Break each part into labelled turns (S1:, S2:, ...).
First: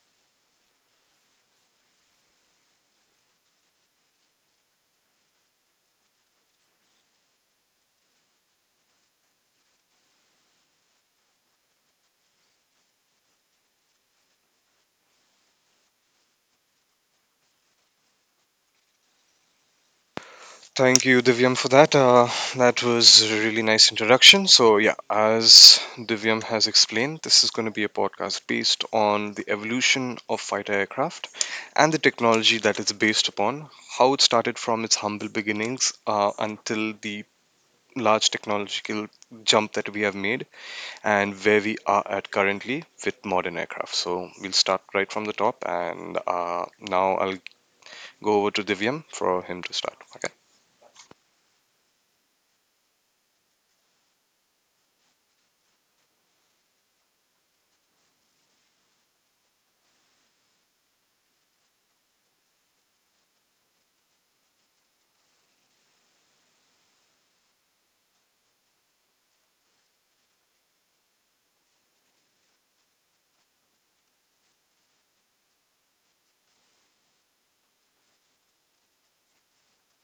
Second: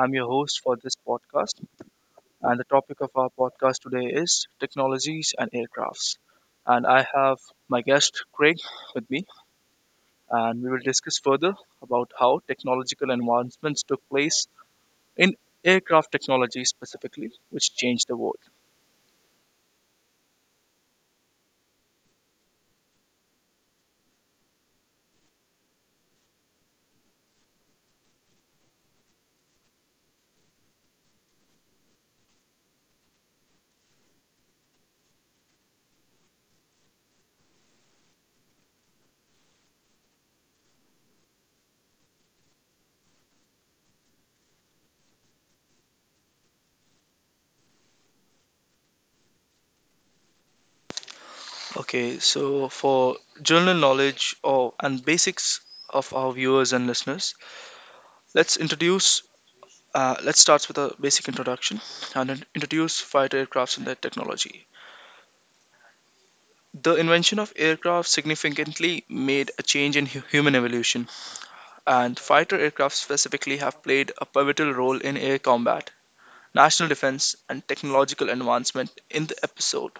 S1: I'm your host for this podcast, and the topic of our podcast today is technologies and aircrafts. And I have my guest Craig with me, and we will discuss further about how technological advancements took place in aircraft technology specifically, which changed the world.
S2: Thank you, Divyam, for that. That was a really nice introduction. So, yeah, as Divyam has explained, this is going to be a podcast based on the evolution of fighter aircraft and the technology that it's based upon, how it started from its humble beginnings until the large technological jump that we have made, and where we are at currently with modern aircraft. So, we'll start right from the top, and now I'll go over to Divyam for him to start.
S1: Okay, so for general knowledge or and basics of our viewers and listeners, let's introduce Let's start with a basic introduction and introduce fighter aircrafts and their technology. The invention of aircraft significantly made a change in human evolution, and fighter aircraft specifically have played a pivotal role in air combat, national defense, and technological advancement in the episode.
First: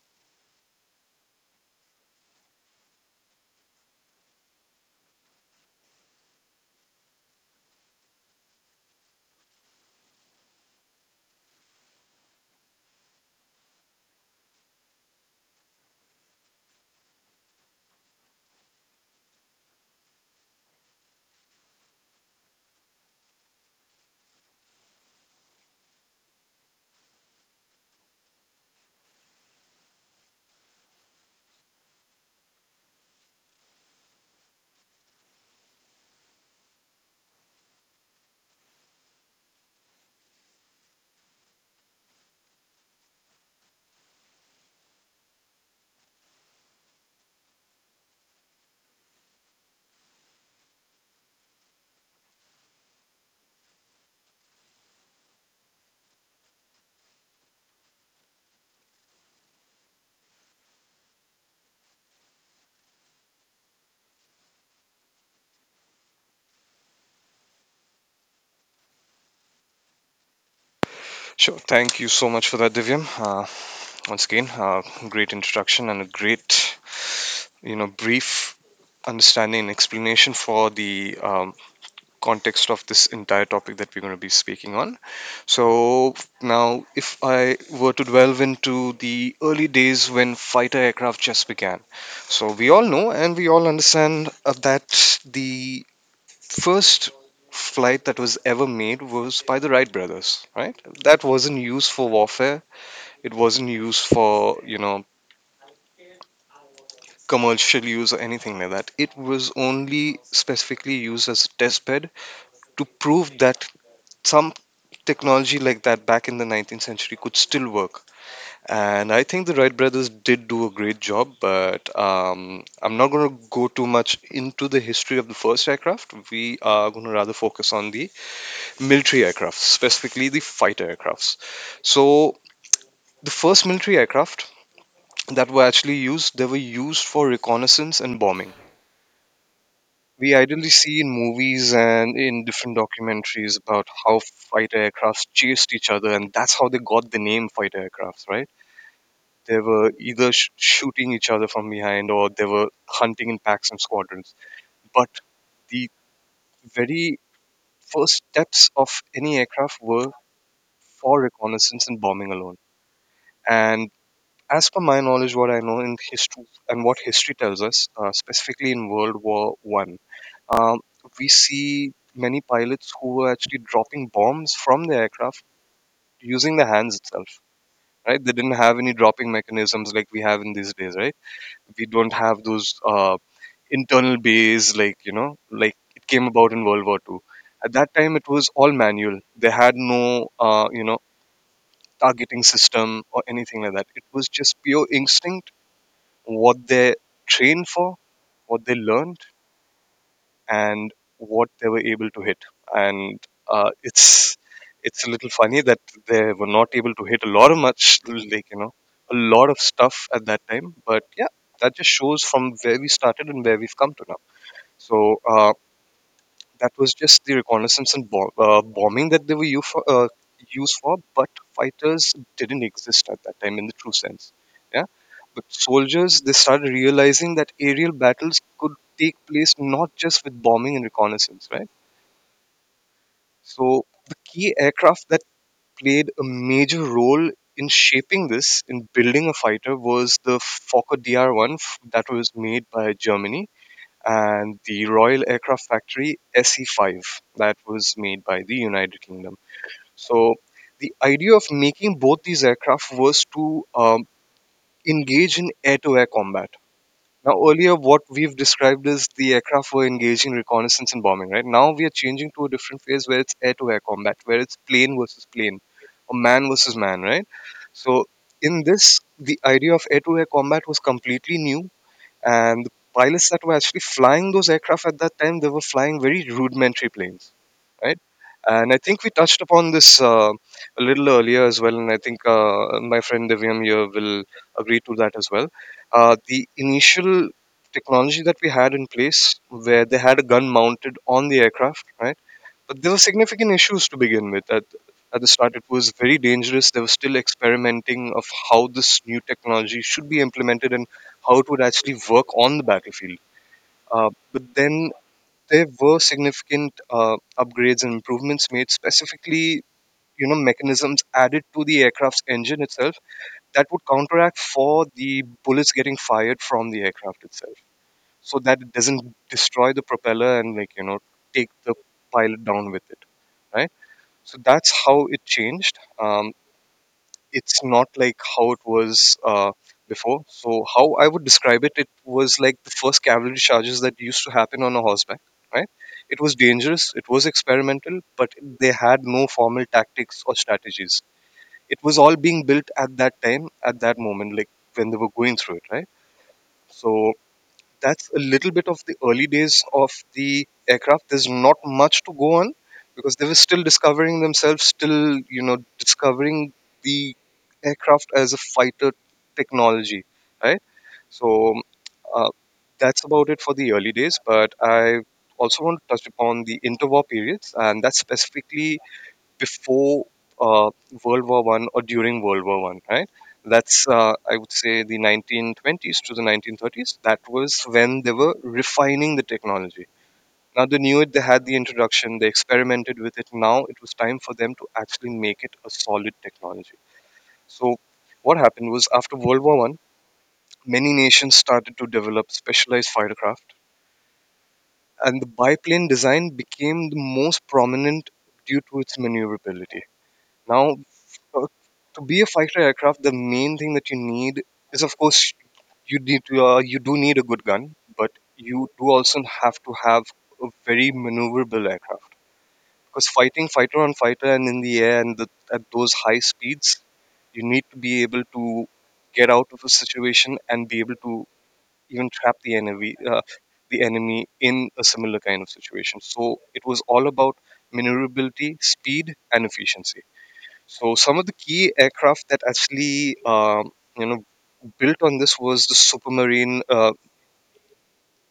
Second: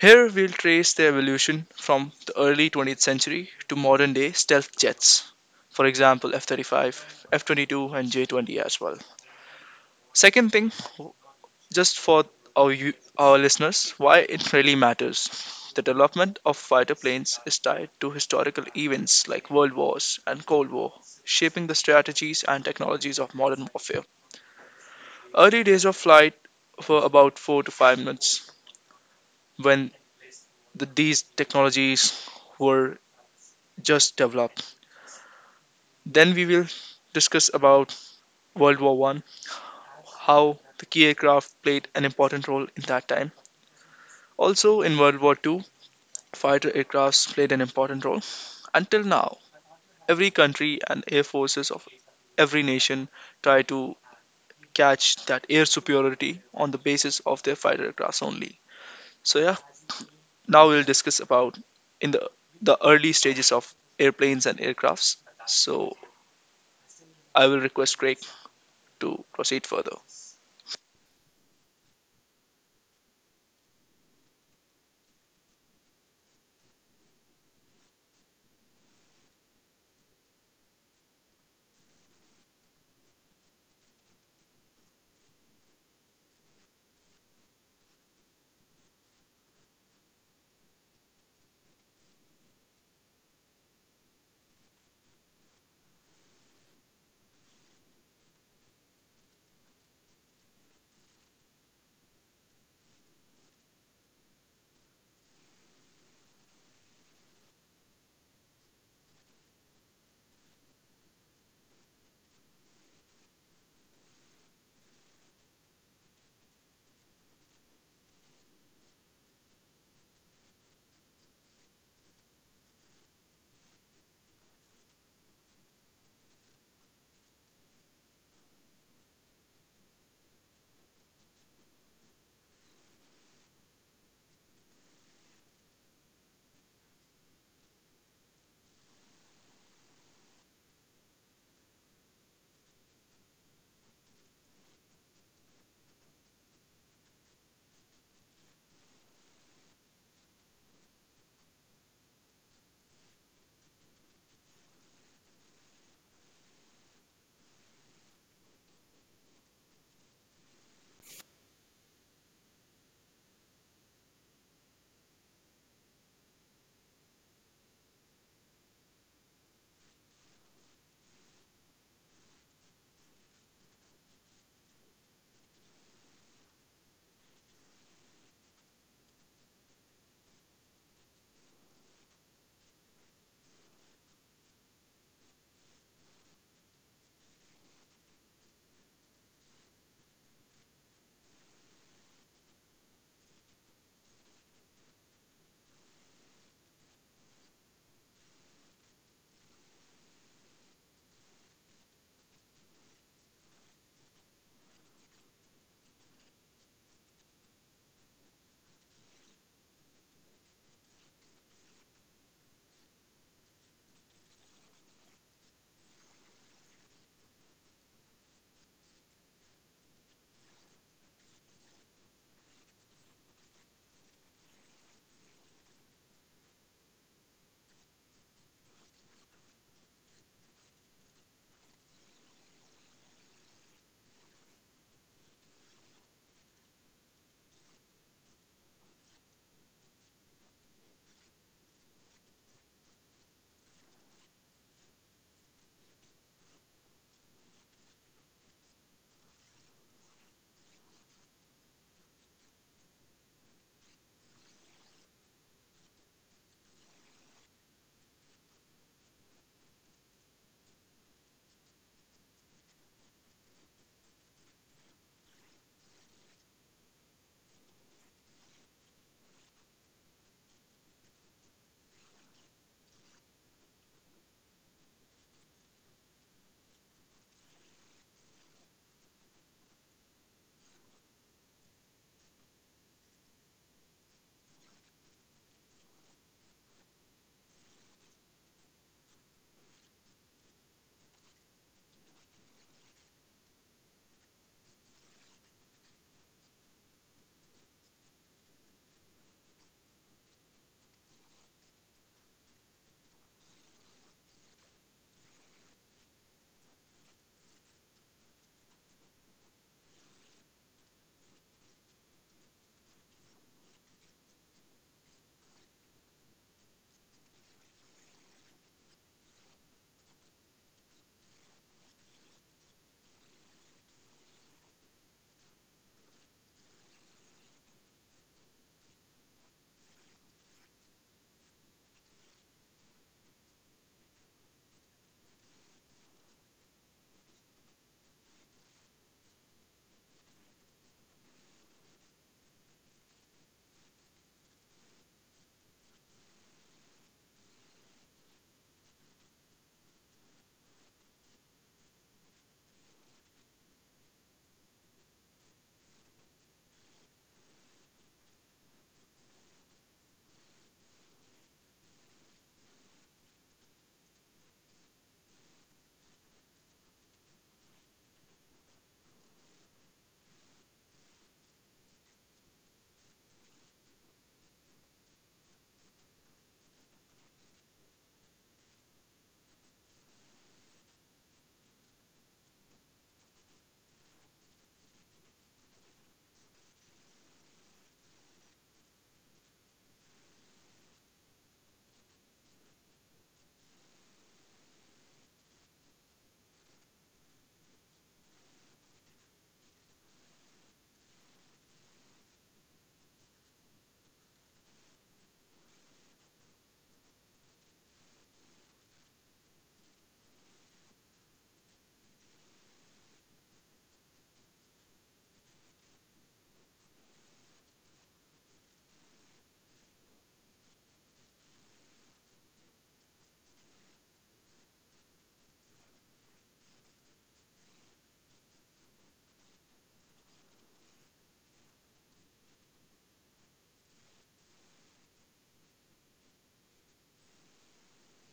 S1: Here we'll trace their evolution from the early 20th century to modern day stealth jets. For example, F 35, F 22, and J 20 as well. Second thing, just for our listeners why it really matters. The development of fighter planes is tied to historical events like World Wars and Cold War, shaping the strategies and technologies of modern warfare. Early days of flight were about 4 to 5 minutes when these technologies were just developed. Then we will discuss about World War 1, how the key aircraft played an important role in that time. Also in World War Two, fighter aircrafts played an important role. Until now, every country and air forces of every nation try to catch that air superiority on the basis of their fighter aircrafts only. So yeah, now we'll discuss about in the early stages of airplanes and aircrafts. So I will request Craig to proceed further.
S2: Sure. Thank you so much for that, Divyam. Once again, great introduction and a great, brief understanding and explanation for the context of this entire topic that we're going to be speaking on. So now, if I were to delve into the early days when fighter aircraft just began, so we all know and we all understand that the first flight that was ever made was by the Wright brothers, right? That wasn't used for warfare. It wasn't used for, commercial use or anything like that. It was only specifically used as a test bed to prove that some technology like that back in the 19th century could still work. And I think the Wright brothers did do a great job, but I'm not going to go too much into the history of the first aircraft. We are going to rather focus on the military aircraft, specifically the fighter aircrafts. So, the first military aircraft that were actually used, they were used for reconnaissance and bombing. We ideally see in movies and in different documentaries about how fighter aircrafts chased each other, and that's how they got the name fighter aircrafts, right? They were either shooting each other from behind, or they were hunting in packs and squadrons. But the very first steps of any aircraft were for reconnaissance and bombing alone. And as per my knowledge, what I know in history and what history tells us, specifically in World War One, Um, we see many pilots who were actually dropping bombs from the aircraft using the hands itself. Right? They didn't have any dropping mechanisms like we have in these days. Right? We don't have those internal bays, like it came about in World War Two. At that time, it was all manual. They had no targeting system or anything like that. It was just pure instinct, what they train for, what they learn, and what they were able to hit. And uh, it's it's a little funny that they were not able to hit a lot of much a lot of stuff at that time. But yeah, that just shows from where we started and where we've come to now. So. That was just the reconnaissance and bombing that they were used for, but fighters didn't exist at that time in the true sense. Yeah, but soldiers, they started realizing that aerial battles could take place not just with bombing and reconnaissance, right? So the key aircraft that played a major role in shaping this, in building a fighter, was the Fokker Dr one that was made by Germany, and the Royal Aircraft Factory SE5 that was made by the United Kingdom. So, the idea of making both these aircraft was to engage in air to air combat. Now, earlier, what we've described is the aircraft were engaging reconnaissance and bombing, right? Now, we are changing to a different phase where it's air to air combat, where it's plane versus plane, or man versus man, right? So, in this, the idea of air to air combat was completely new, and the pilots that were actually flying those aircraft at that time, they were flying very rudimentary planes, right. And I think we touched upon this a little earlier as well, and I think my friend Divyam here will agree to that as well. The initial technology that we had in place, where they had a gun mounted on the aircraft, right, but there were significant issues to begin with. At the start, it was very dangerous. They were still experimenting of how this new technology should be implemented and how it would actually work on the battlefield. But then there were significant upgrades and improvements made, specifically mechanisms added to the aircraft's engine itself that would counteract for the bullets getting fired from the aircraft itself, so that it doesn't destroy the propeller and take the pilot down with it, right? So that's how it changed. It's not like how it was before. So how I would describe it, it was like the first cavalry charges that used to happen on a horseback. Right? It was dangerous. It was experimental, but they had no formal tactics or strategies. It was all being built at that time, at that moment, like when they were going through it. Right? So that's a little bit of the early days of the aircraft. There's not much to go on because they were still discovering themselves, still, discovering the aircraft as a fighter technology, right? So uh, that's about it for the early days. But I also want to touch upon the interwar periods, and that's specifically before uh, World War One, or during World War One, right? That's I would say the 1920s to the 1930s. That was when they were refining the technology. Now they knew it. They had the introduction. They experimented with it. Now it was time for them to actually make it a solid technology. So what happened was, after World War One, many nations started to develop specialized fightercraft, and the biplane design became the most prominent due to its maneuverability. Now, Uh, to be a fighter aircraft, the main thing that you need is, of course, you do need a good gun, but you do also have to have a very maneuverable aircraft, because fighting fighter on fighter and in the air and the, at those high speeds, you need to be able to get out of a situation and be able to even trap the enemy in a similar kind of situation. So it was all about maneuverability, speed, and efficiency. So some of the key aircraft that actually you know built on this was the Supermarine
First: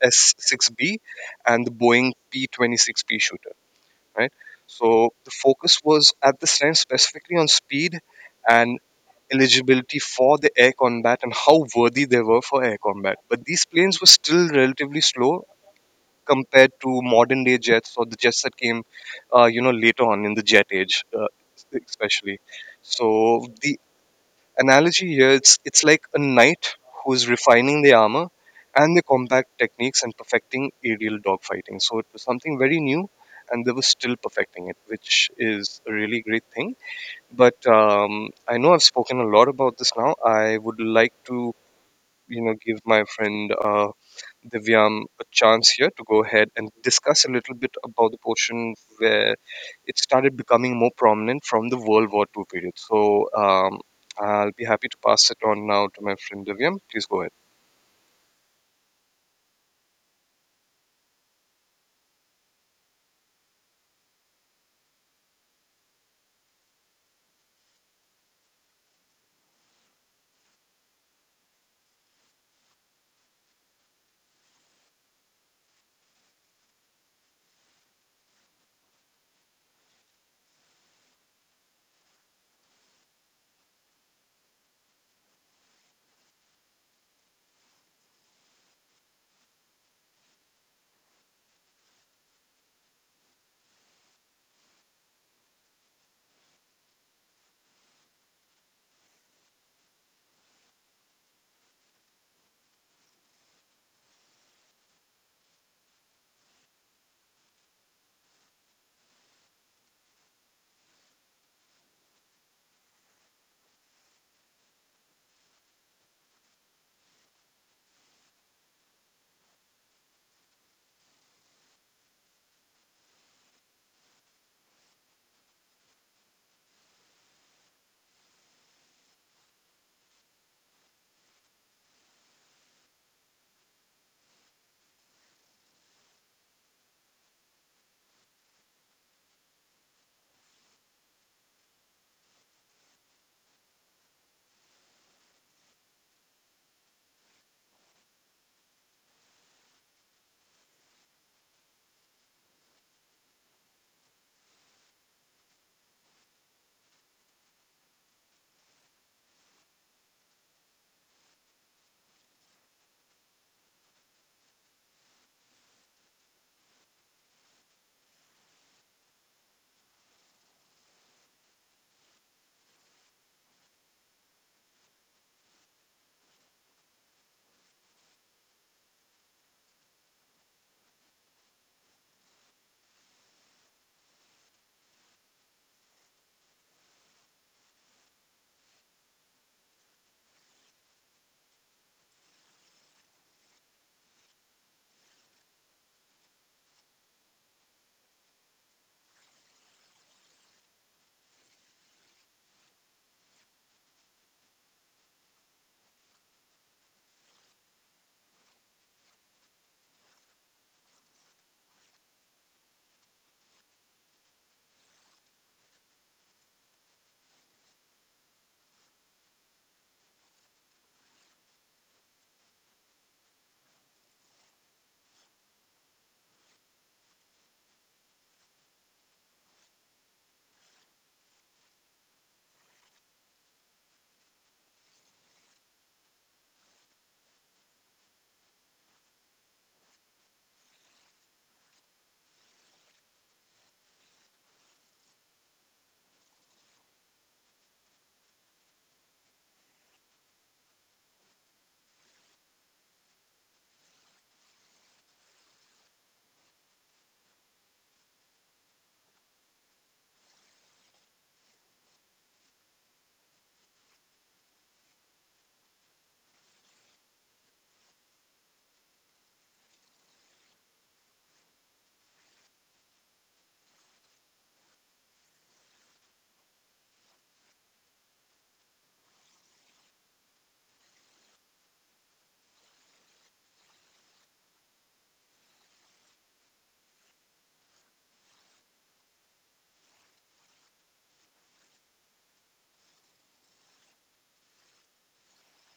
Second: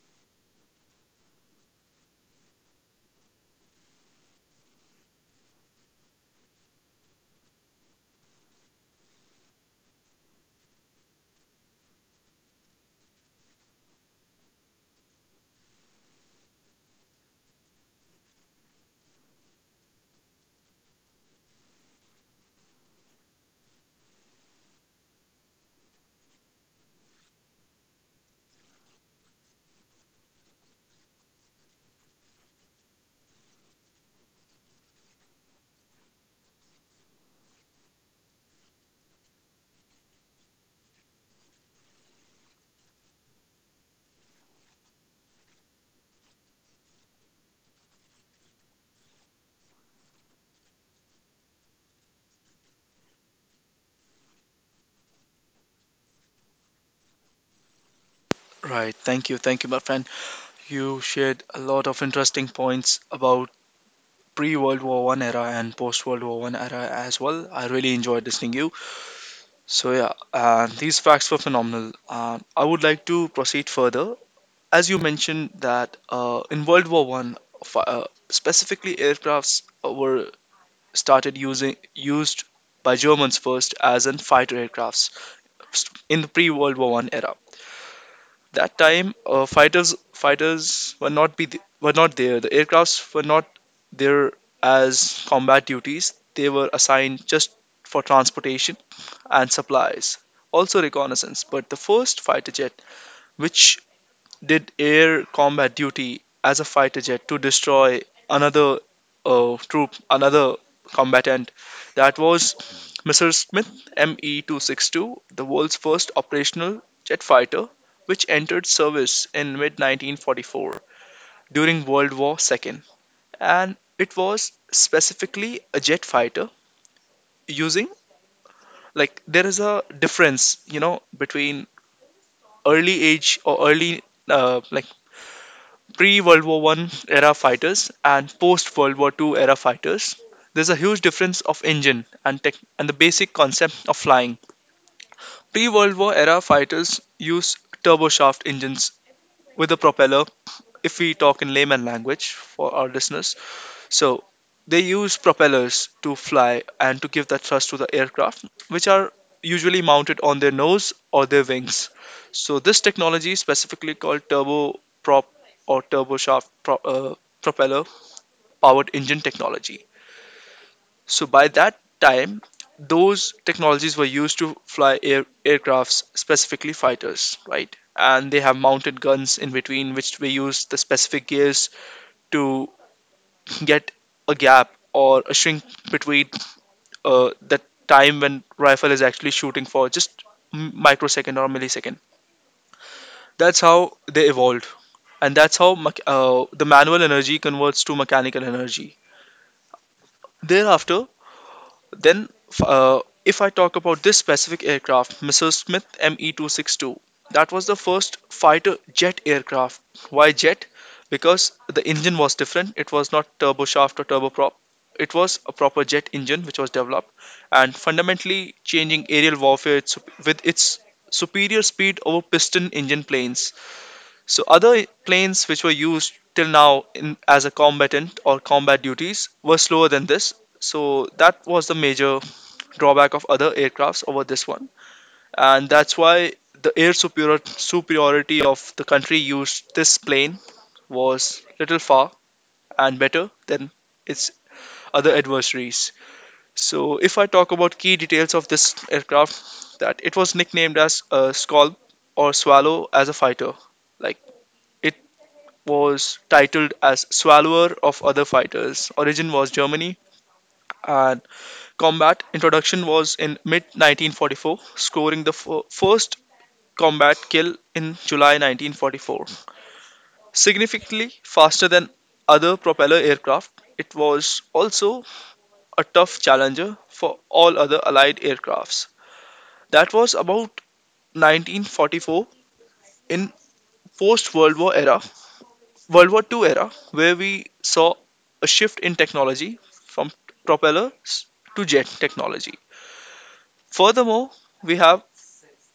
S2: S6B and the Boeing P26P shooter, right? So the focus was at this time specifically on speed and eligibility for the air combat and how worthy they were for air combat. But these planes were still relatively slow compared to modern day jets or the jets that came, later on in the jet age, especially. So the analogy here, it's like a knight who's refining the armor and the combat techniques and perfecting aerial dogfighting. So it was something very new, and they were still perfecting it, which is a really great thing. But I know I've spoken a lot about this. Now I would like to give my friend Divyam a chance here to go ahead and discuss a little bit about the portion where it started becoming more prominent from the World War II period. So I'll be happy to pass it on now to my friend Divyam. Please go ahead.
S1: Right. Thank you. Thank you, my friend. You shared a lot of interesting points about pre World War One era and post World War One era as well. I really enjoyed listening you. So yeah, these facts were phenomenal. I would like to proceed further, as you mentioned that in World War One, specifically aircrafts were started using used by Germans first as in fighter aircrafts in the pre-World War One era. That time, fighters were not be th- were not there. The aircrafts were not there as combat duties. They were assigned just for transportation and supplies, also reconnaissance, but the first fighter jet which did air combat duty as a fighter jet to destroy another troop, another combatant. That was Mr. Smith ME 262, the world's first operational jet fighter, which entered service in mid 1944 during World War II. And it was specifically a jet fighter using like there is a difference you know between early age or early like pre World War One era fighters and post World War Two era fighters. There's a huge difference of engine and tech and the basic concept of flying. Pre World War era fighters use turboshaft engines with a propeller. If we talk in layman language for our listeners, so they use propellers to fly and to give that thrust to the aircraft, which are usually mounted on their nose or their wings. So this technology is specifically called turboprop or turboshaft propeller powered engine technology. So by that time, those technologies were used to fly aircrafts, specifically fighters, right? And they have mounted guns in between, which we use the specific gears to get a gap or a shrink between the time when rifle is actually shooting for just microsecond or millisecond. That's how they evolved, and that's how the manual energy converts to mechanical energy thereafter. Then, if I talk about this specific aircraft, Mrs. Smith ME262, that was the first fighter jet aircraft. Why jet? Because the engine was different. It was not turboshaft or turboprop. It was a proper jet engine which was developed and fundamentally changing aerial warfare with its superior speed over piston engine planes. So other planes which were used till now in, as a combatant or combat duties were slower than this. So that was the major drawback of other aircrafts over this one, and that's why the superiority of the country used this plane was little far and better than its other adversaries. So, if I talk about key details of this aircraft, that it was nicknamed as a Scalp or Swallow as a fighter. Like it was titled as Swallower of Other Fighters. Origin was Germany, and combat introduction was in mid 1944, scoring the first combat kill in July 1944. Significantly faster than other propeller aircraft, it was also a tough challenger for all other Allied aircrafts. That was about 1944 in post World War era, World War II era, where we saw a shift in technology from propellers to jet technology. Furthermore, we have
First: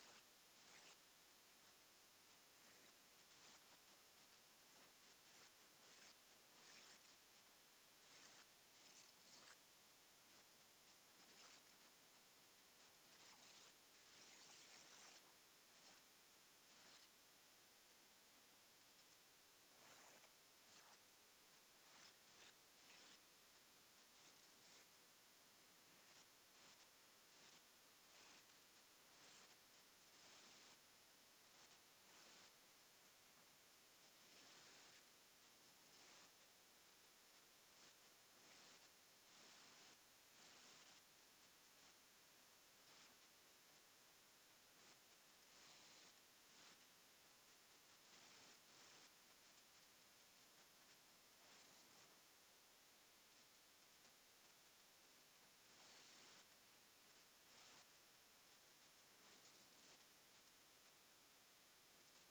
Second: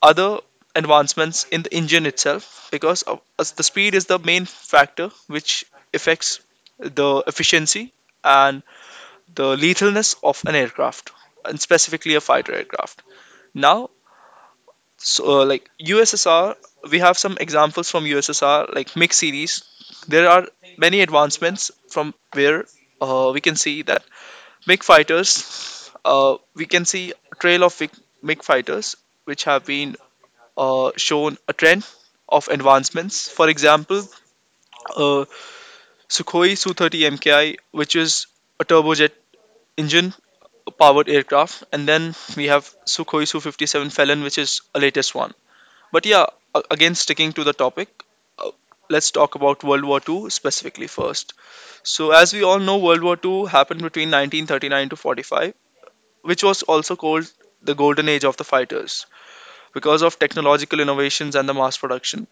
S1: other advancements in the engine itself because of, as the speed is the main factor which affects the efficiency and the lethalness of an aircraft, and specifically a fighter aircraft now. So like USSR, we have some examples from USSR like MiG series. There are many advancements from where we can see that MiG fighters, we can see a trail of MiG fighters which have been shown a trend of advancements. For example, uh, Sukhoi Su-30 MKI, which is a turbojet engine powered aircraft, and then we have Sukhoi Su-57 Felon, which is a latest one. But yeah, again sticking to the topic, uh, let's talk about World War II specifically first. So, as we all know, World War II happened between 1939 to 45, which was also called the golden age of the fighters because of technological innovations and the mass production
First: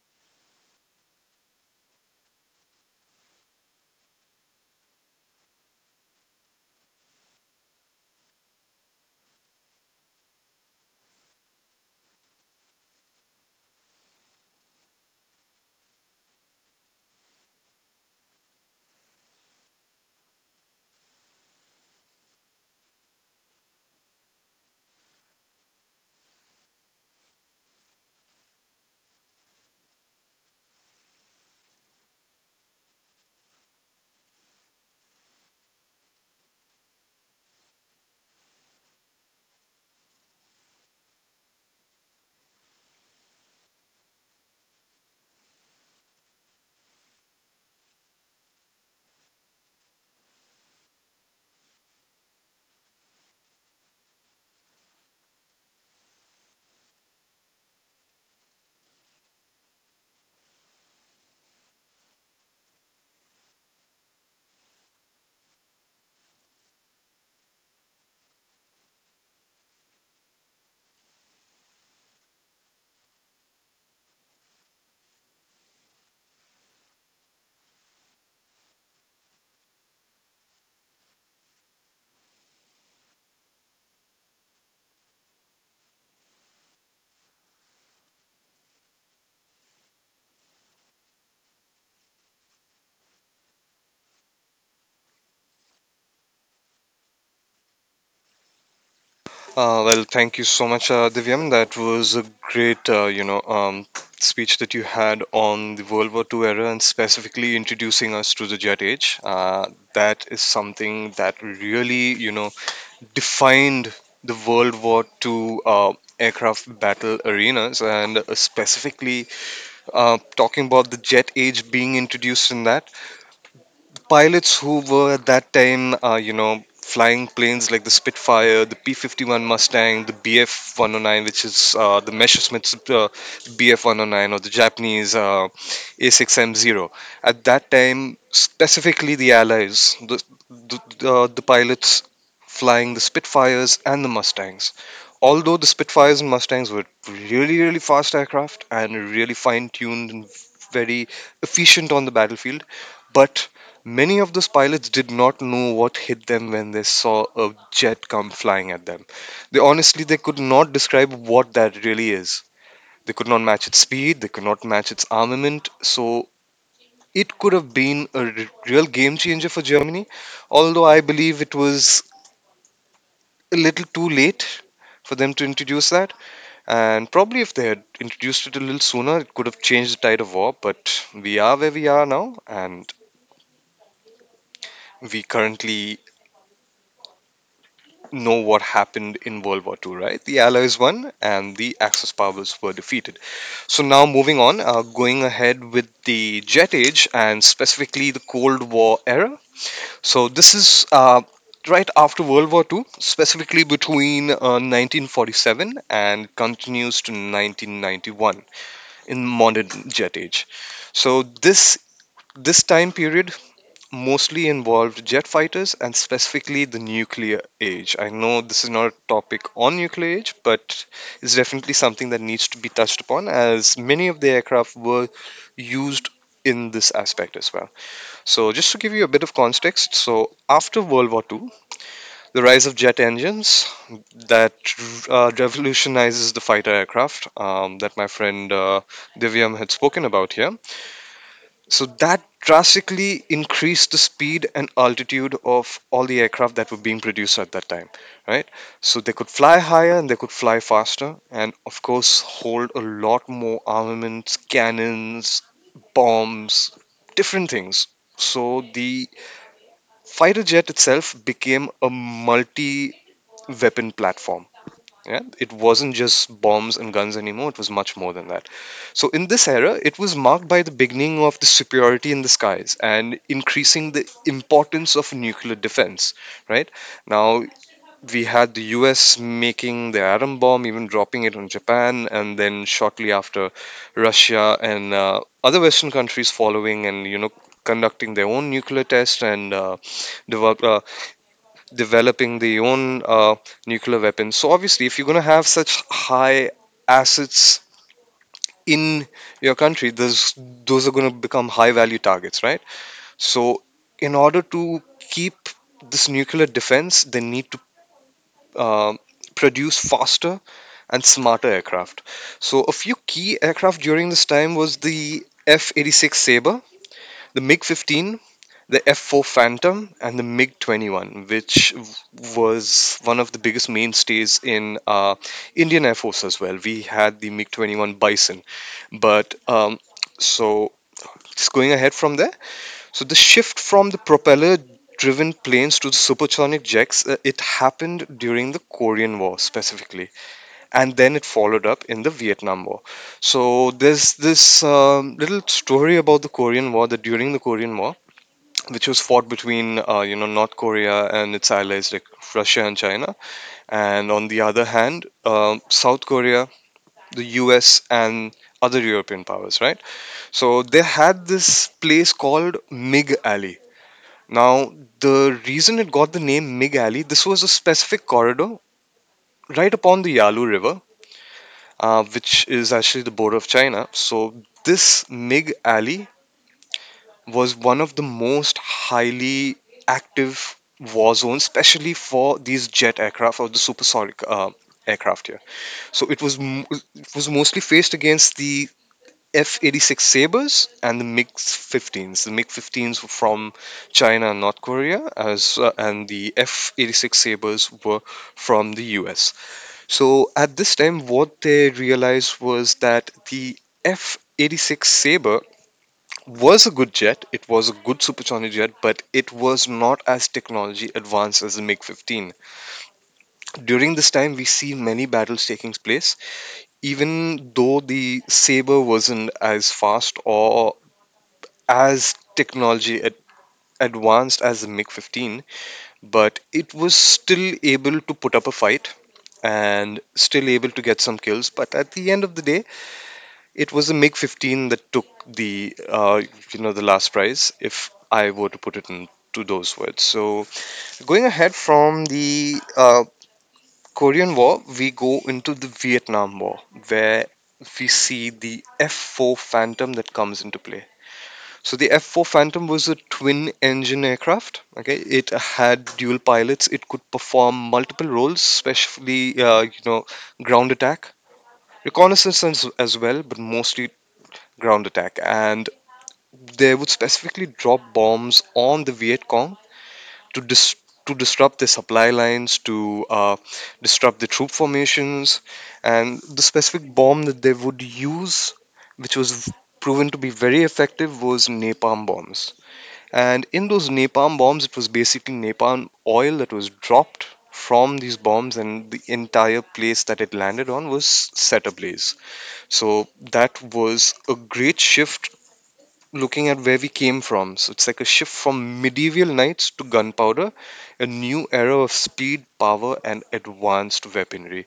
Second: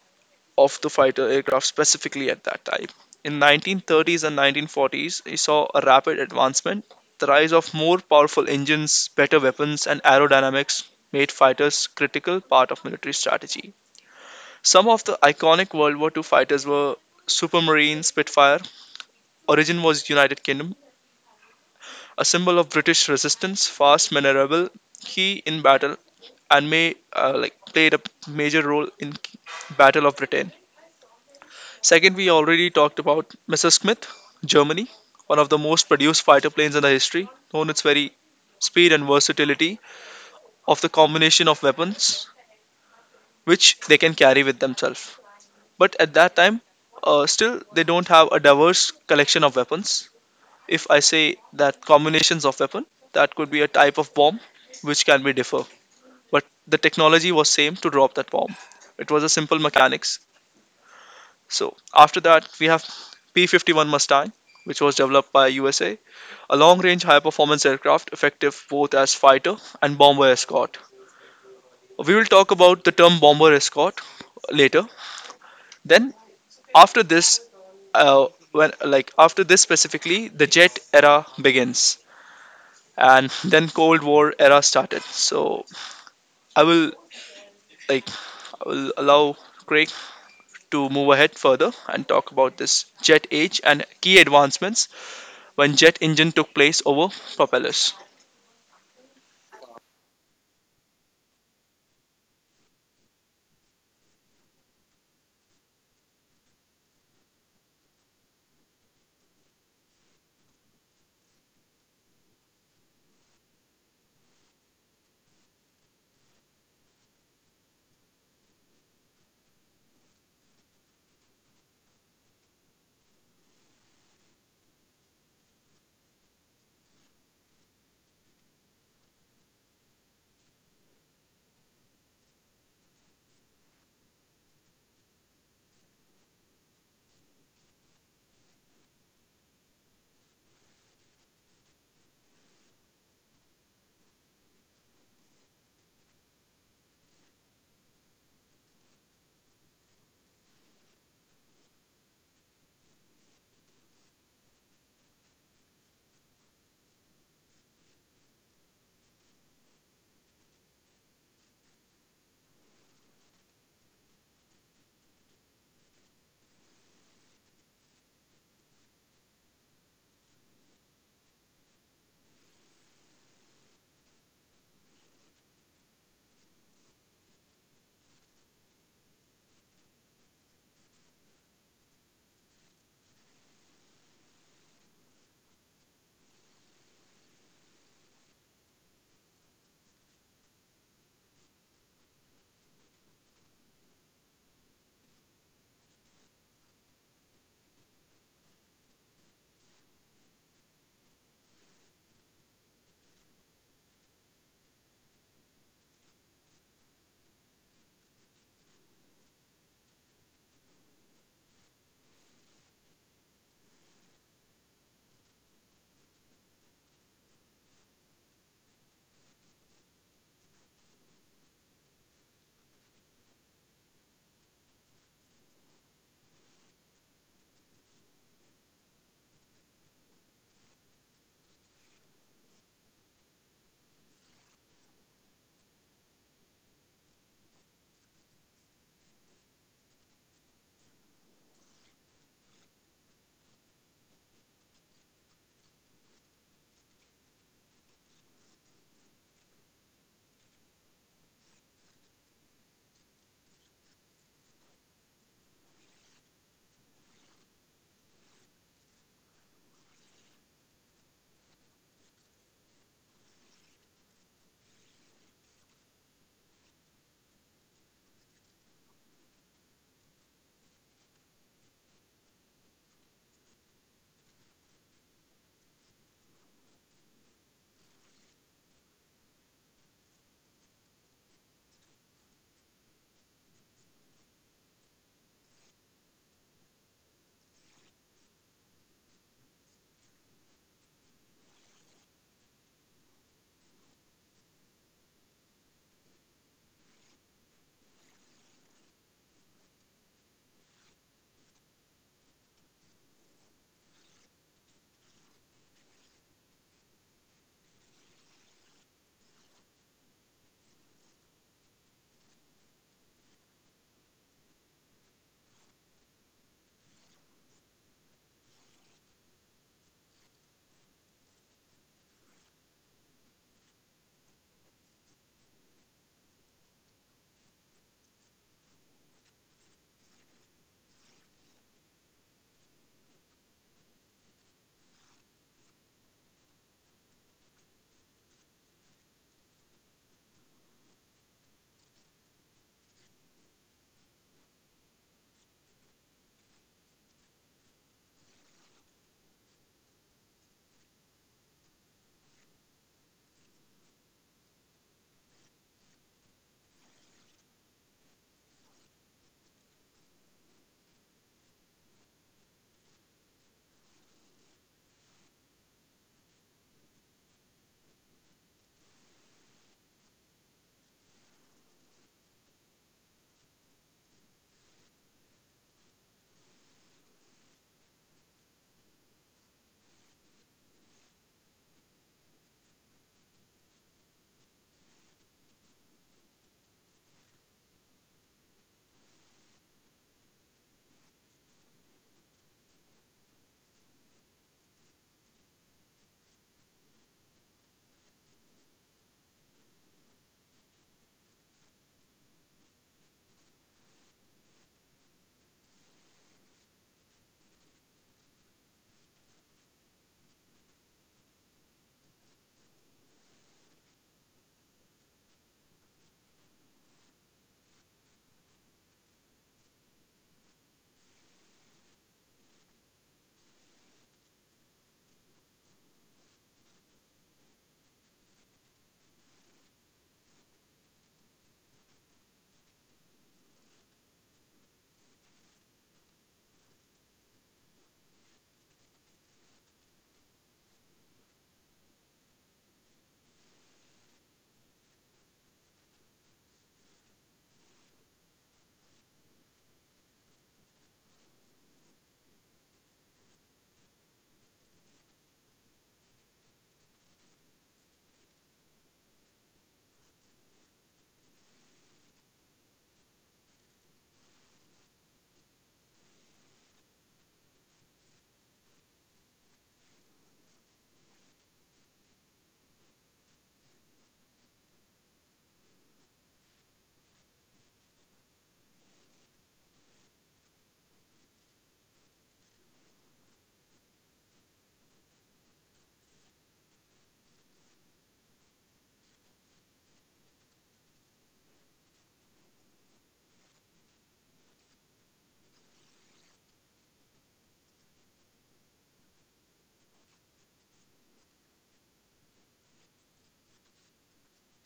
S1: of the fighter aircraft specifically at that time. In 1930s and 1940s, he saw a rapid advancement. The rise of more powerful engines, better weapons, and aerodynamics made fighters critical part of military strategy. Some of the iconic World War II fighters were Supermarine Spitfire. Origin was United Kingdom, a symbol of British resistance, fast, maneuverable, key in battle, and may like played a major role in Battle of Britain. Second, we already talked about Mrs. Smith, Germany, one of the most produced fighter planes in the history, known its very speed and versatility of the combination of weapons which they can carry with themselves. But at that time, still they don't have a diverse collection of weapons. If I say that combinations of weapon, that could be a type of bomb which can be differ. But the technology was same to drop that bomb. It was a simple mechanics. So after that, we have P-51 Mustang, which was developed by USA, a long-range high-performance aircraft effective both as fighter and bomber escort. We will talk about the term bomber escort later. Then after this, when like after this specifically, the jet era begins, and then Cold War era started. So I will like I will allow Craig to move ahead further and talk about this jet age and key advancements when jet engine took place over propellers.
S2: Well, thank you so much, Divyam. That was a great, speech that you had on the World War II era and specifically introducing us to the Jet Age. That is something that really, defined the World War II aircraft battle arenas, and specifically talking about the jet age being introduced in that pilots who were at that time, flying planes like the Spitfire, the P 51 Mustang, the BF 109, which is the Messerschmitt's BF 109, or the Japanese A6M0. At that time, specifically the Allies, the pilots flying the Spitfires and the Mustangs. Although the Spitfires and Mustangs were really, really fast aircraft and really fine tuned and very efficient on the battlefield, but many of those pilots did not know what hit them when they saw a jet come flying at them. They honestly, they could not describe what that really is. They could not match its speed, they could not match its armament, so it could have been a real game changer for Germany, although I believe it was a little too late for them to introduce that, and probably if they had introduced it a little sooner it could have changed the tide of war, but we are where we are now, and we currently know what happened in World War Two, right? The Allies won and the Axis powers were defeated. Now moving on, going ahead with the Jet Age and specifically the Cold War era. So, this is right after World War Two, specifically between 1947 and continues to 1991 in modern Jet Age. So, this time period mostly involved jet fighters and specifically the nuclear age. I know this is not a topic on nuclear age, but it's definitely something that needs to be touched upon as many of the aircraft were used in this aspect as well. So, just to give you a bit of context, so after World War II, the rise of jet engines that revolutionizes the fighter aircraft that my friend Divyam had spoken about here, so that drastically increased the speed and altitude of all the aircraft that were being produced at that time, right? So they could fly higher and they could fly faster, and of course, hold a lot more armaments, cannons, bombs, different things. So the fighter jet itself became a multi weapon platform, yeah, it wasn't just bombs and guns anymore, it was much more than that. So, in this era, it was marked by the beginning of the superiority in the skies and increasing the importance of nuclear defense. Right now, we had the US making the atom bomb, even dropping it on Japan, and then shortly after, Russia and other Western countries following and conducting their own nuclear tests and develop, uh, developing their own nuclear weapons. So obviously, if you're going to have such high assets in your country, those are going to become high value targets, right? So in order to keep this nuclear defense, they need to um produce faster and smarter aircraft. So a few key aircraft during this time was the F-86 Sabre, the MiG-15, the F4 Phantom and the MiG 21, was one of the biggest mainstays in Indian Air Force as well. We had the MiG 21 Bison. But so Just going ahead from there, so the shift from the propeller driven planes to the supersonic jets it happened during the Korean War specifically, and then it followed up in the Vietnam War. So there's this little story about the Korean War that during the Korean War, which was fought between North Korea and its allies like Russia and China, and on the other hand, South Korea, the U.S. and other European powers, right? So they had this place called Mig Alley. Now, the reason it got the name Mig Alley, this was a specific corridor right upon the Yalu River, which is actually the border of China. So this Mig Alley was one of the most highly active war zones, especially for these jet aircraft or the supersonic aircraft here. So it was m- it was mostly faced against the F-86 Sabres and the MiG-15s. The MiG-15s were from China and North Korea, as and the F-86 Sabres were from the US. So at this time, what they realized was that the F-86 Sabre was a good jet. It was a good supersonic jet, but it was not as technology advanced as the MiG 15. During this time, we see many battles taking place, even though the Sabre wasn't as fast or as technology ad- advanced as the MiG 15, but it was still able to put up a fight and still able to get some kills. But at the end of the day, it was a MiG 15 that took the the last prize, if I were to put it into those words. So going ahead from the Korean War, we go into the Vietnam War, where we see the F4 Phantom that comes into play. So the F4 Phantom was a twin-engine aircraft. Okay, it had dual pilots. It could perform multiple roles, especially ground attack, as well, but mostly ground attack. And they would specifically drop bombs on the Viet Cong to dis- to disrupt their supply lines, to disrupt the troop formations, and the specific bomb that they would use, which was proven to be very effective, was napalm bombs. And in those napalm bombs, it was basically napalm oil that was dropped from these bombs, and the entire place that it landed on was set ablaze. So that was a great shift looking at where we came from. So it's like a shift from medieval knights to gunpowder, a new era of speed, power, and advanced weaponry.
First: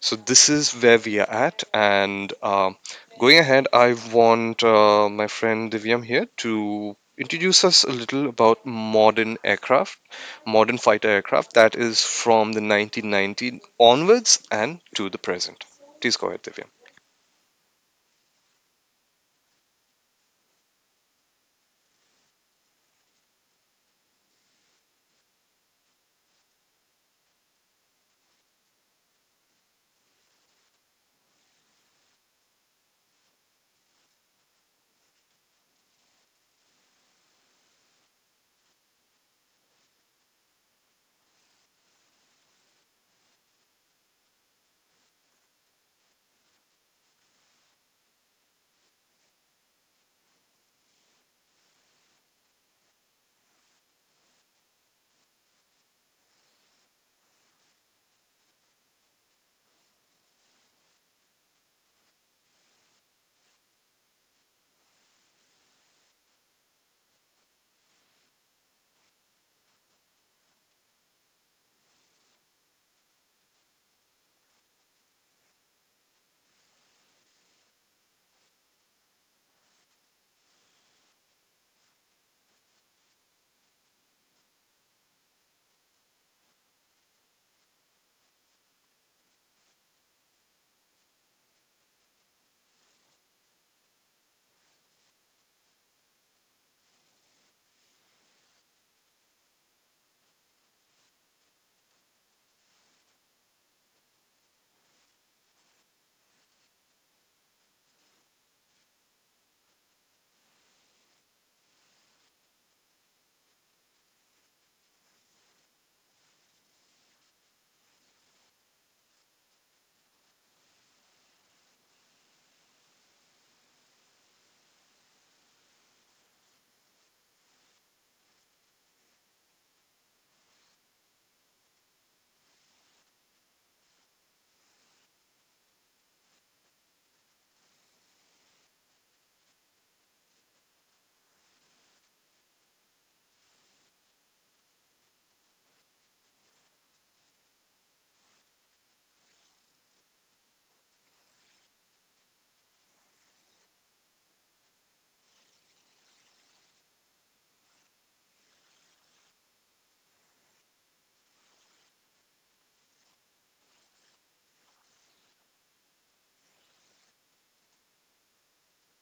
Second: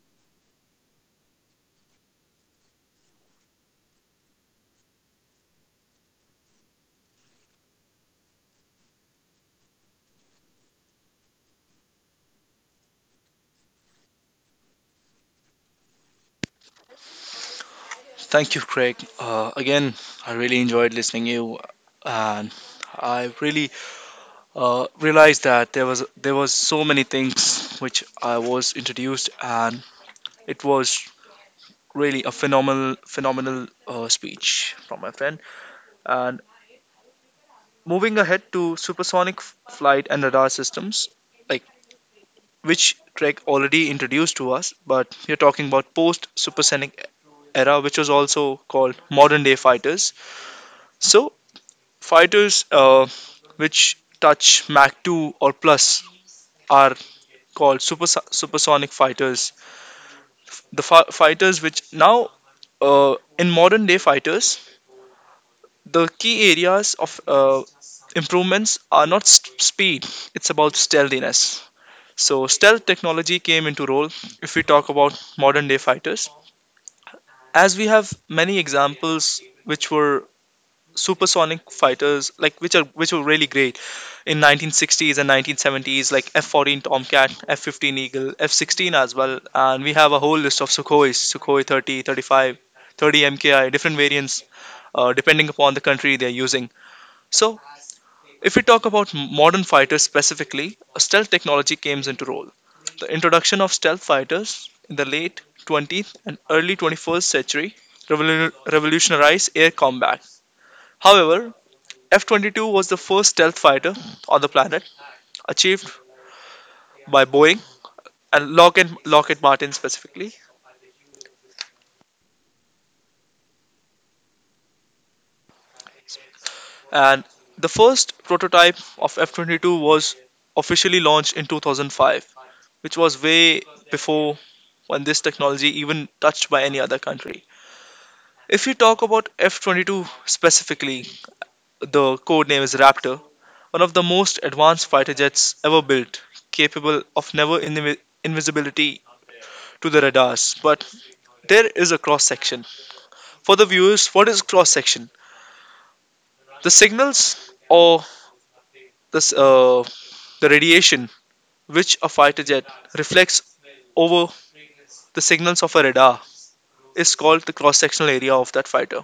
S2: So this is where we are at. And Going ahead, I want my friend Divyam here to introduce us a little about modern aircraft, modern fighter aircraft that is from the 1990 onwards and to the present. Please go ahead, Divyam.
S1: Thank you, Craig. Again, I really enjoyed listening to you, and I really realized that there was so many things which I was introduced, and it was really a phenomenal speech from my friend. And moving ahead to supersonic flight and radar systems, which Craig already introduced to us, but we're talking about post supersonic era, which was also called modern day fighters. So, fighters which touch Mach 2 or plus are called supersonic fighters. The fighters which now, in modern day fighters, the key areas of improvements are not speed, it's about stealthiness. So, stealth technology came into role if we talk about modern day fighters, as we have many examples which were supersonic fighters like which were really great in 1960s and 1970s, like F14 Tomcat, F15 Eagle, F16 as well, and we have a whole list of Sukhois, Sukhoi 30, 35, 30 MKI different variants depending upon the country they're using. So if we talk about modern fighters specifically, stealth technology comes into role. The introduction of stealth fighters in the late 20th and early 21st century revolutionized air combat. However, F 22 was the first stealth fighter on the planet, achieved by Boeing and Lockheed Martin specifically. And the first prototype of F 22 was officially launched in 2005, which was way before when this technology even touched by any other country. If you talk about F 22 specifically, the code name is Raptor, one of the most advanced fighter jets ever built, capable of never invi- invisibility to the radars. But there is a cross section. For the viewers, what is cross section? The signals or this, uh, the radiation which a fighter jet reflects over the signals of a radar is called the cross sectional area of that fighter,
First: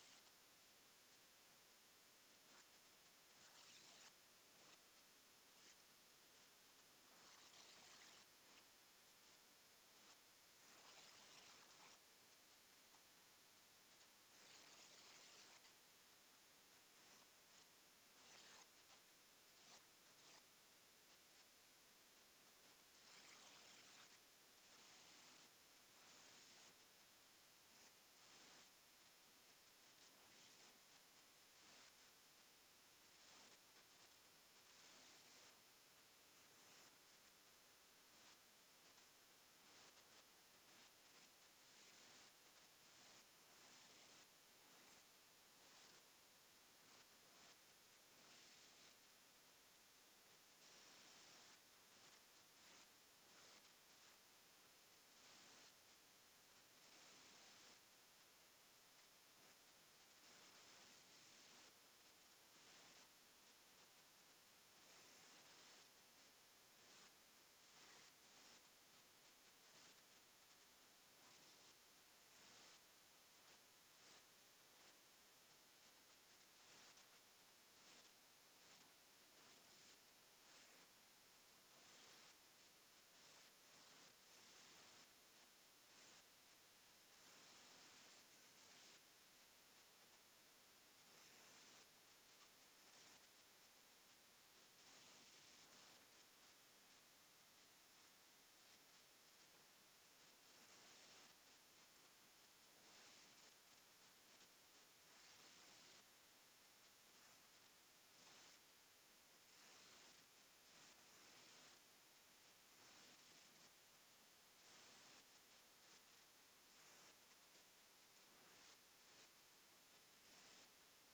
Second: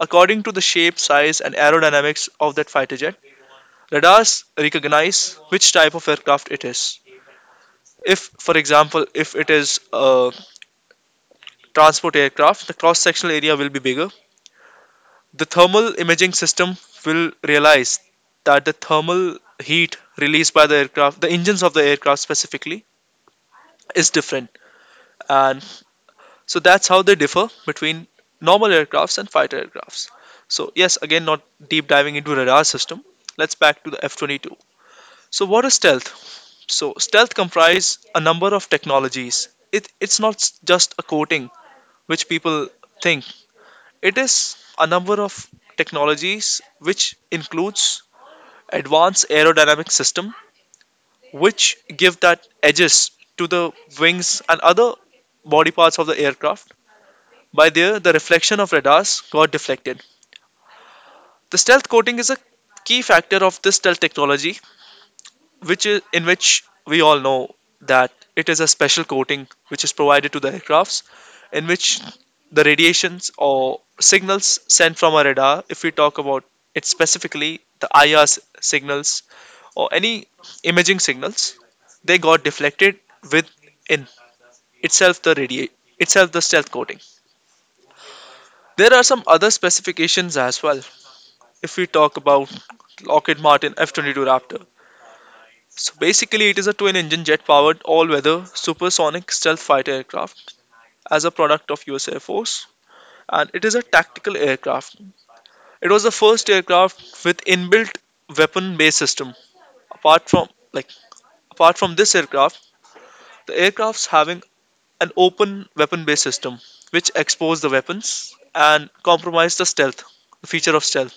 S1: according to the shape, size, and aerodynamics of that fighter jet. Radars recognize which type of aircraft it is. If, for example, if it is a transport aircraft, the cross sectional area will be bigger. The thermal imaging system will realize that the thermal heat released by the aircraft, the engines of the aircraft specifically, is different. And so that's how they differ between normal aircrafts and fighter aircrafts. So, yes, again, not deep diving into radar system. Let's back to the F 22. So what is stealth? So stealth comprises a number of technologies. It's not just a coating which people think. It is a number of technologies which includes advanced aerodynamic system which give that edges to the wings and other body parts of the aircraft. By there, the reflection of radars got deflected. The stealth coating is a key factor of this stealth technology which is in which we all know that it is a special coating which is provided to the aircrafts in which the radiations or signals sent from a radar, if we talk about it specifically, the IR signals or any imaging signals, they got deflected within itself the radiate itself the stealth coating. There are some other specifications as well. If we talk about Lockheed Martin F-22 Raptor, so basically, it is a twin engine jet powered all weather supersonic stealth fighter aircraft as a product of US Air Force, and it is a tactical aircraft. It was the first aircraft with inbuilt weapon based system. Apart from like apart from this aircraft, the aircrafts having an open weapon based system which expose the weapons and compromise the stealth, the feature of stealth,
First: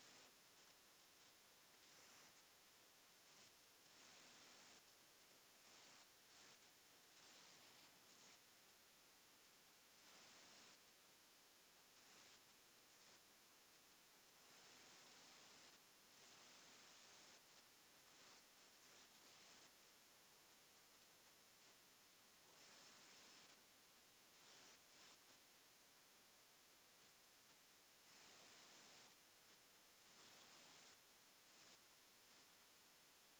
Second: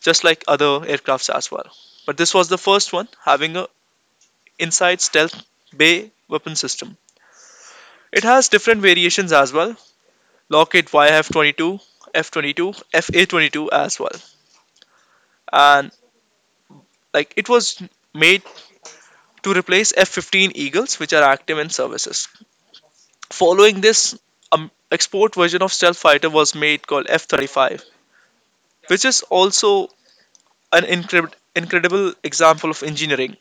S1: just like other aircrafts as well. But this was the first one having a inside stealth bay weapon system. It has different variations as well. Lockheed YF22, F22, FA22 as well. And like it was made to replace F15 Eagles which are active in services. Following this export version of stealth fighter was made called F35, which is also an incredible example of engineering.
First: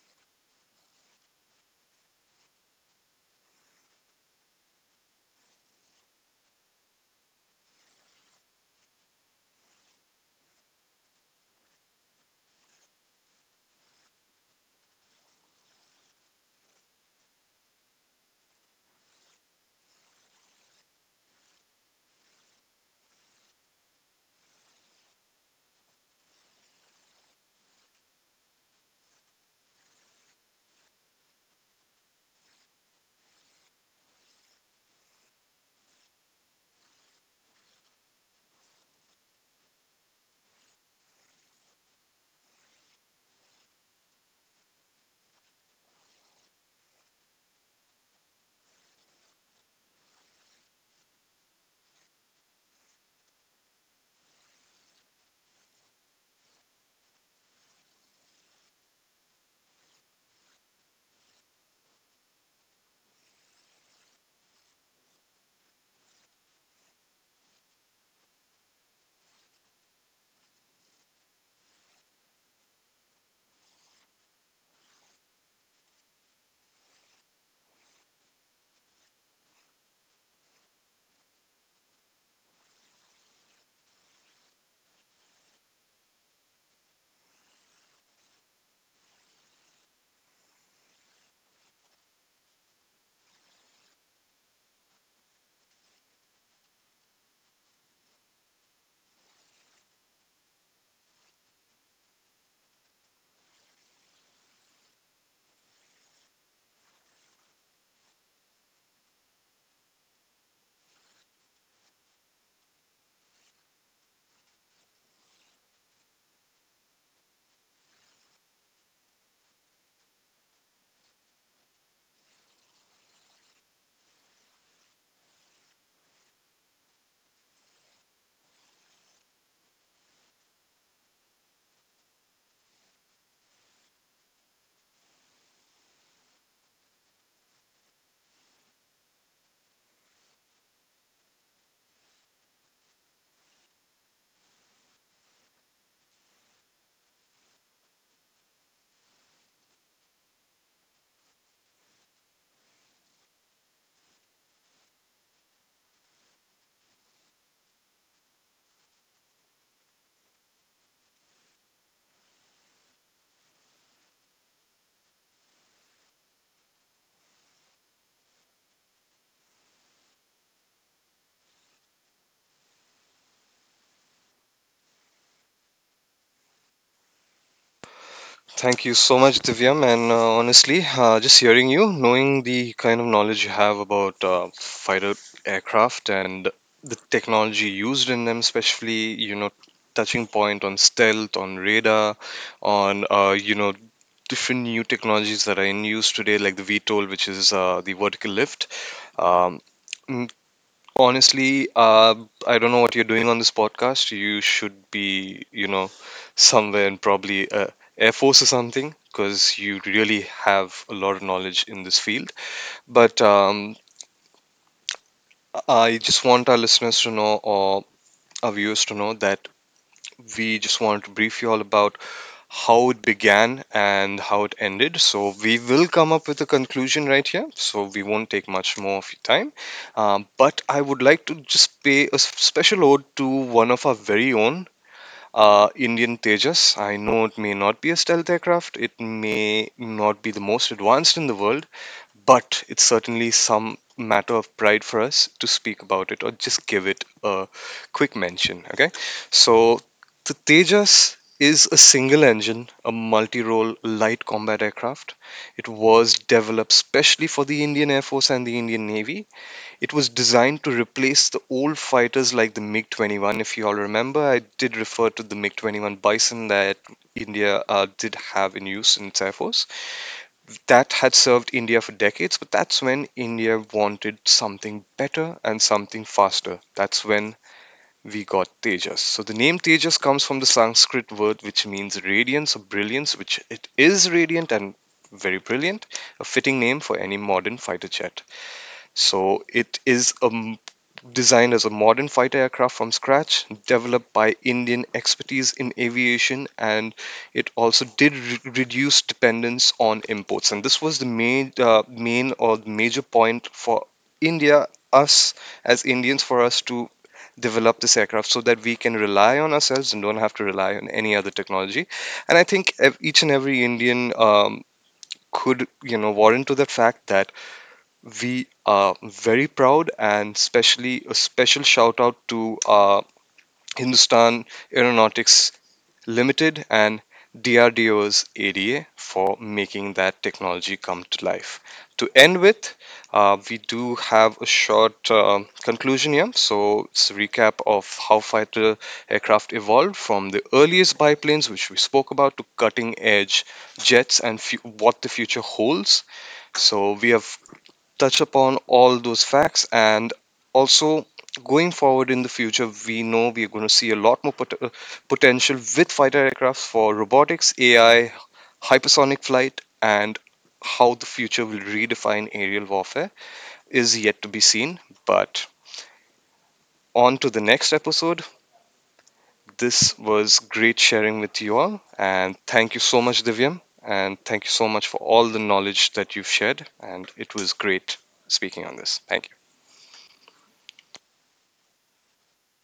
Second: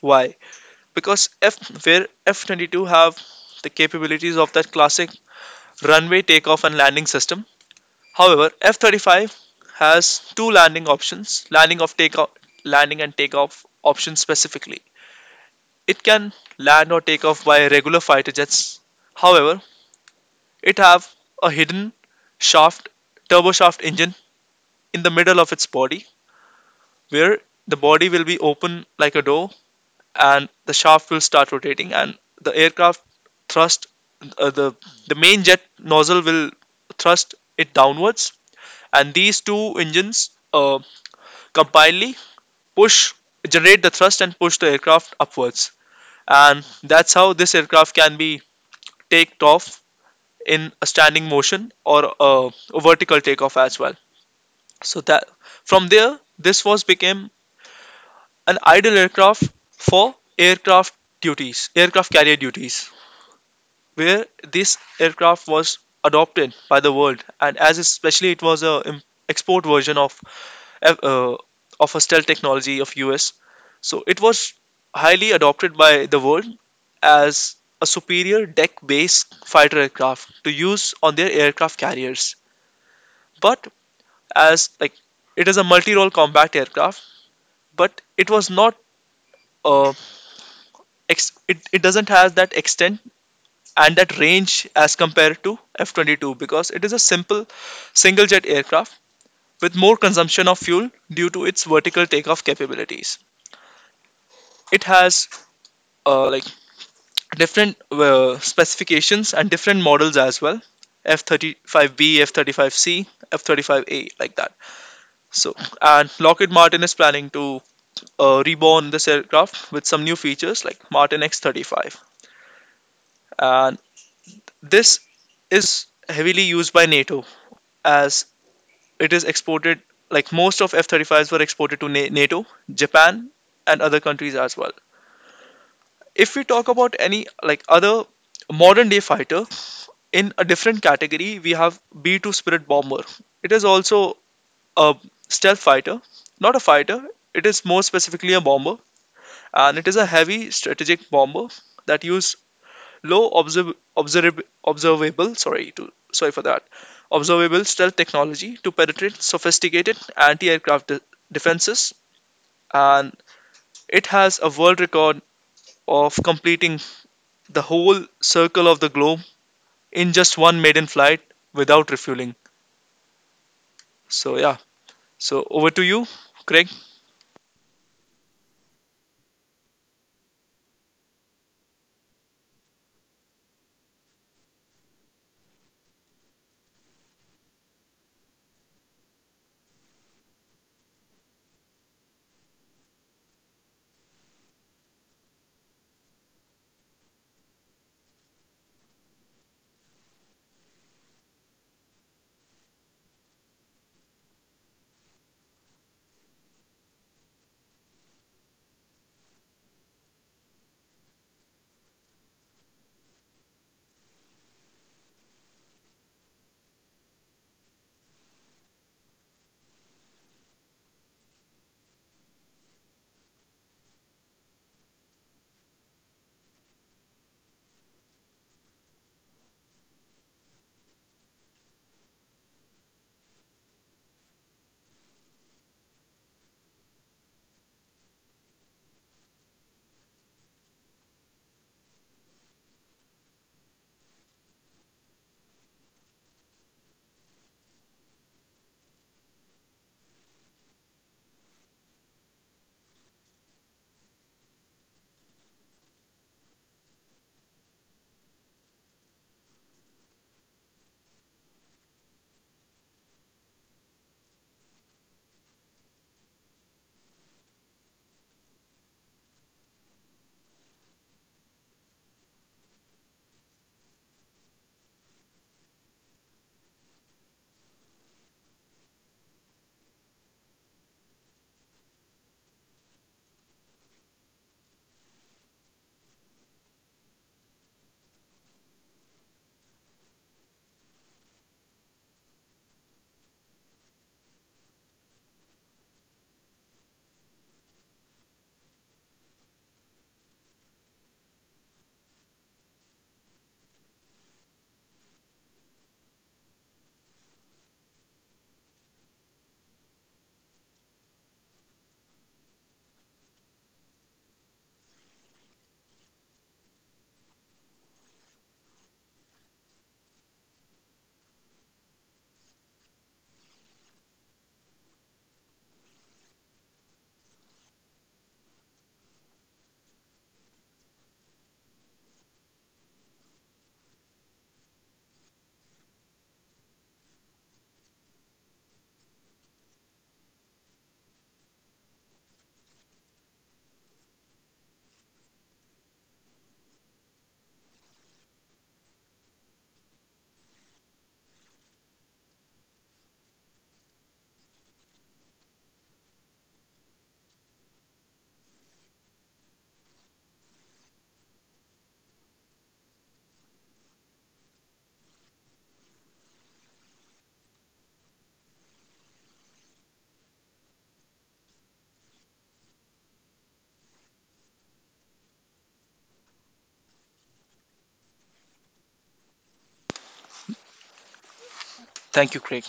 S1: Why? Because F where F22 have the capabilities of that classic runway takeoff and landing system. However, F-35 has two landing options, landing of takeoff, landing and takeoff options specifically. It can land or take off by regular fighter jets. However, it have a hidden shaft, turboshaft engine in the middle of its body, where the body will be open like a door, and the shaft will start rotating, and the aircraft thrust uh, the the main jet nozzle will thrust it downwards, and these two engines compile, push, generate the thrust and push the aircraft upwards. And that's how this aircraft can be taked off in a standing motion or a vertical takeoff as well. So that from there, this was became an ideal aircraft for aircraft duties, aircraft carrier duties, where this aircraft was adopted by the world, and as especially it was a export version uh, of hostel technology of US. So it was highly adopted by the world as a superior deck-based fighter aircraft to use on their aircraft carriers. But as like it is a multi-role combat aircraft, but it was not uh, it doesn't have that extent and that range as compared to F-22 because it is a simple single jet aircraft with more consumption of fuel due to its vertical takeoff capabilities. It has uh, like different specifications and different models as well, F35B, F35C, F35A, like that. So and Lockheed Martin is planning to reborn this aircraft with some new features like martin X35. And this is heavily used by NATO as it is exported, like most of F35s were exported to NATO, Japan, and other countries as well. If we talk about any like other modern day fighter, in a different category, we have B2 Spirit Bomber. It is also a stealth fighter, not a fighter, it is more specifically a bomber, and it is a heavy strategic bomber that use low observable, sorry for that, observable stealth technology to penetrate sophisticated anti-aircraft defenses, and it has a world record of completing the whole circle of the globe in just one maiden flight without refueling. So yeah, so over to you, Craig.
S2: Thank you so much, Divyam. And honestly, just hearing you, knowing the kind of knowledge you have about fighter aircraft and the technology used in them, especially, touching point on stealth, on radar, on, different new technologies that are in use today, like the VTOL, which is the vertical lift. Um, Honestly, I don't know what you're doing on this podcast. You should be, somewhere in probably Air Force or something, because you really have a lot of knowledge in this field. But I just want our listeners to know, or our viewers to know, that we just want to brief you all about how it began and how it ended. So we will come up with a conclusion right here. So we won't take much more of your time. But I would like to just pay a special ode to one of our very own. Indian Tejas. I know it may not be a stealth aircraft, it may not be the most advanced in the world, but it's certainly some matter of pride for us to speak about it or just give it a quick mention. Okay, so the Tejas is a single engine, a multi role light combat aircraft. It was developed specially for the Indian Air Force and the Indian Navy. It was designed to replace the old fighters like the MiG 21. If you all remember, I did refer to the MiG 21 Bison that India did have in use in its Air Force, that had served India for decades, but that's when India wanted something better and something faster. That's when we got Tejas. So the name Tejas comes from the Sanskrit word which means radiance or brilliance, which it is radiant and very brilliant, a fitting name for any modern fighter jet. So it is designed as a modern fighter aircraft from scratch, developed by Indian expertise in aviation, and it also did reduce dependence on imports. And this was the main, main or major point for India, us as Indians, for us to develop this aircraft so that we can rely on ourselves and don't have to rely on any other technology. And I think each and every Indian could, warrant to the fact that we are very proud, and especially a special shout out to Hindustan Aeronautics Limited and DRDO's ADA for making that technology come to life. To end with, we do have a short conclusion here. So it's a recap of how fighter aircraft evolved from the earliest biplanes, which we spoke about, to cutting edge jets and what the future holds. So we have touch upon all those facts and also going forward in the future we know we're going to see a lot more potential with fighter aircrafts for robotics, AI, hypersonic flight, and how the future will redefine aerial warfare is yet to be seen. But on to the next episode. This was great sharing with you all, and thank you so much, Divyam, and thank you so much for all the knowledge that you've shared, and it was great speaking on this. Thank you.
S1: Thank you, Craig.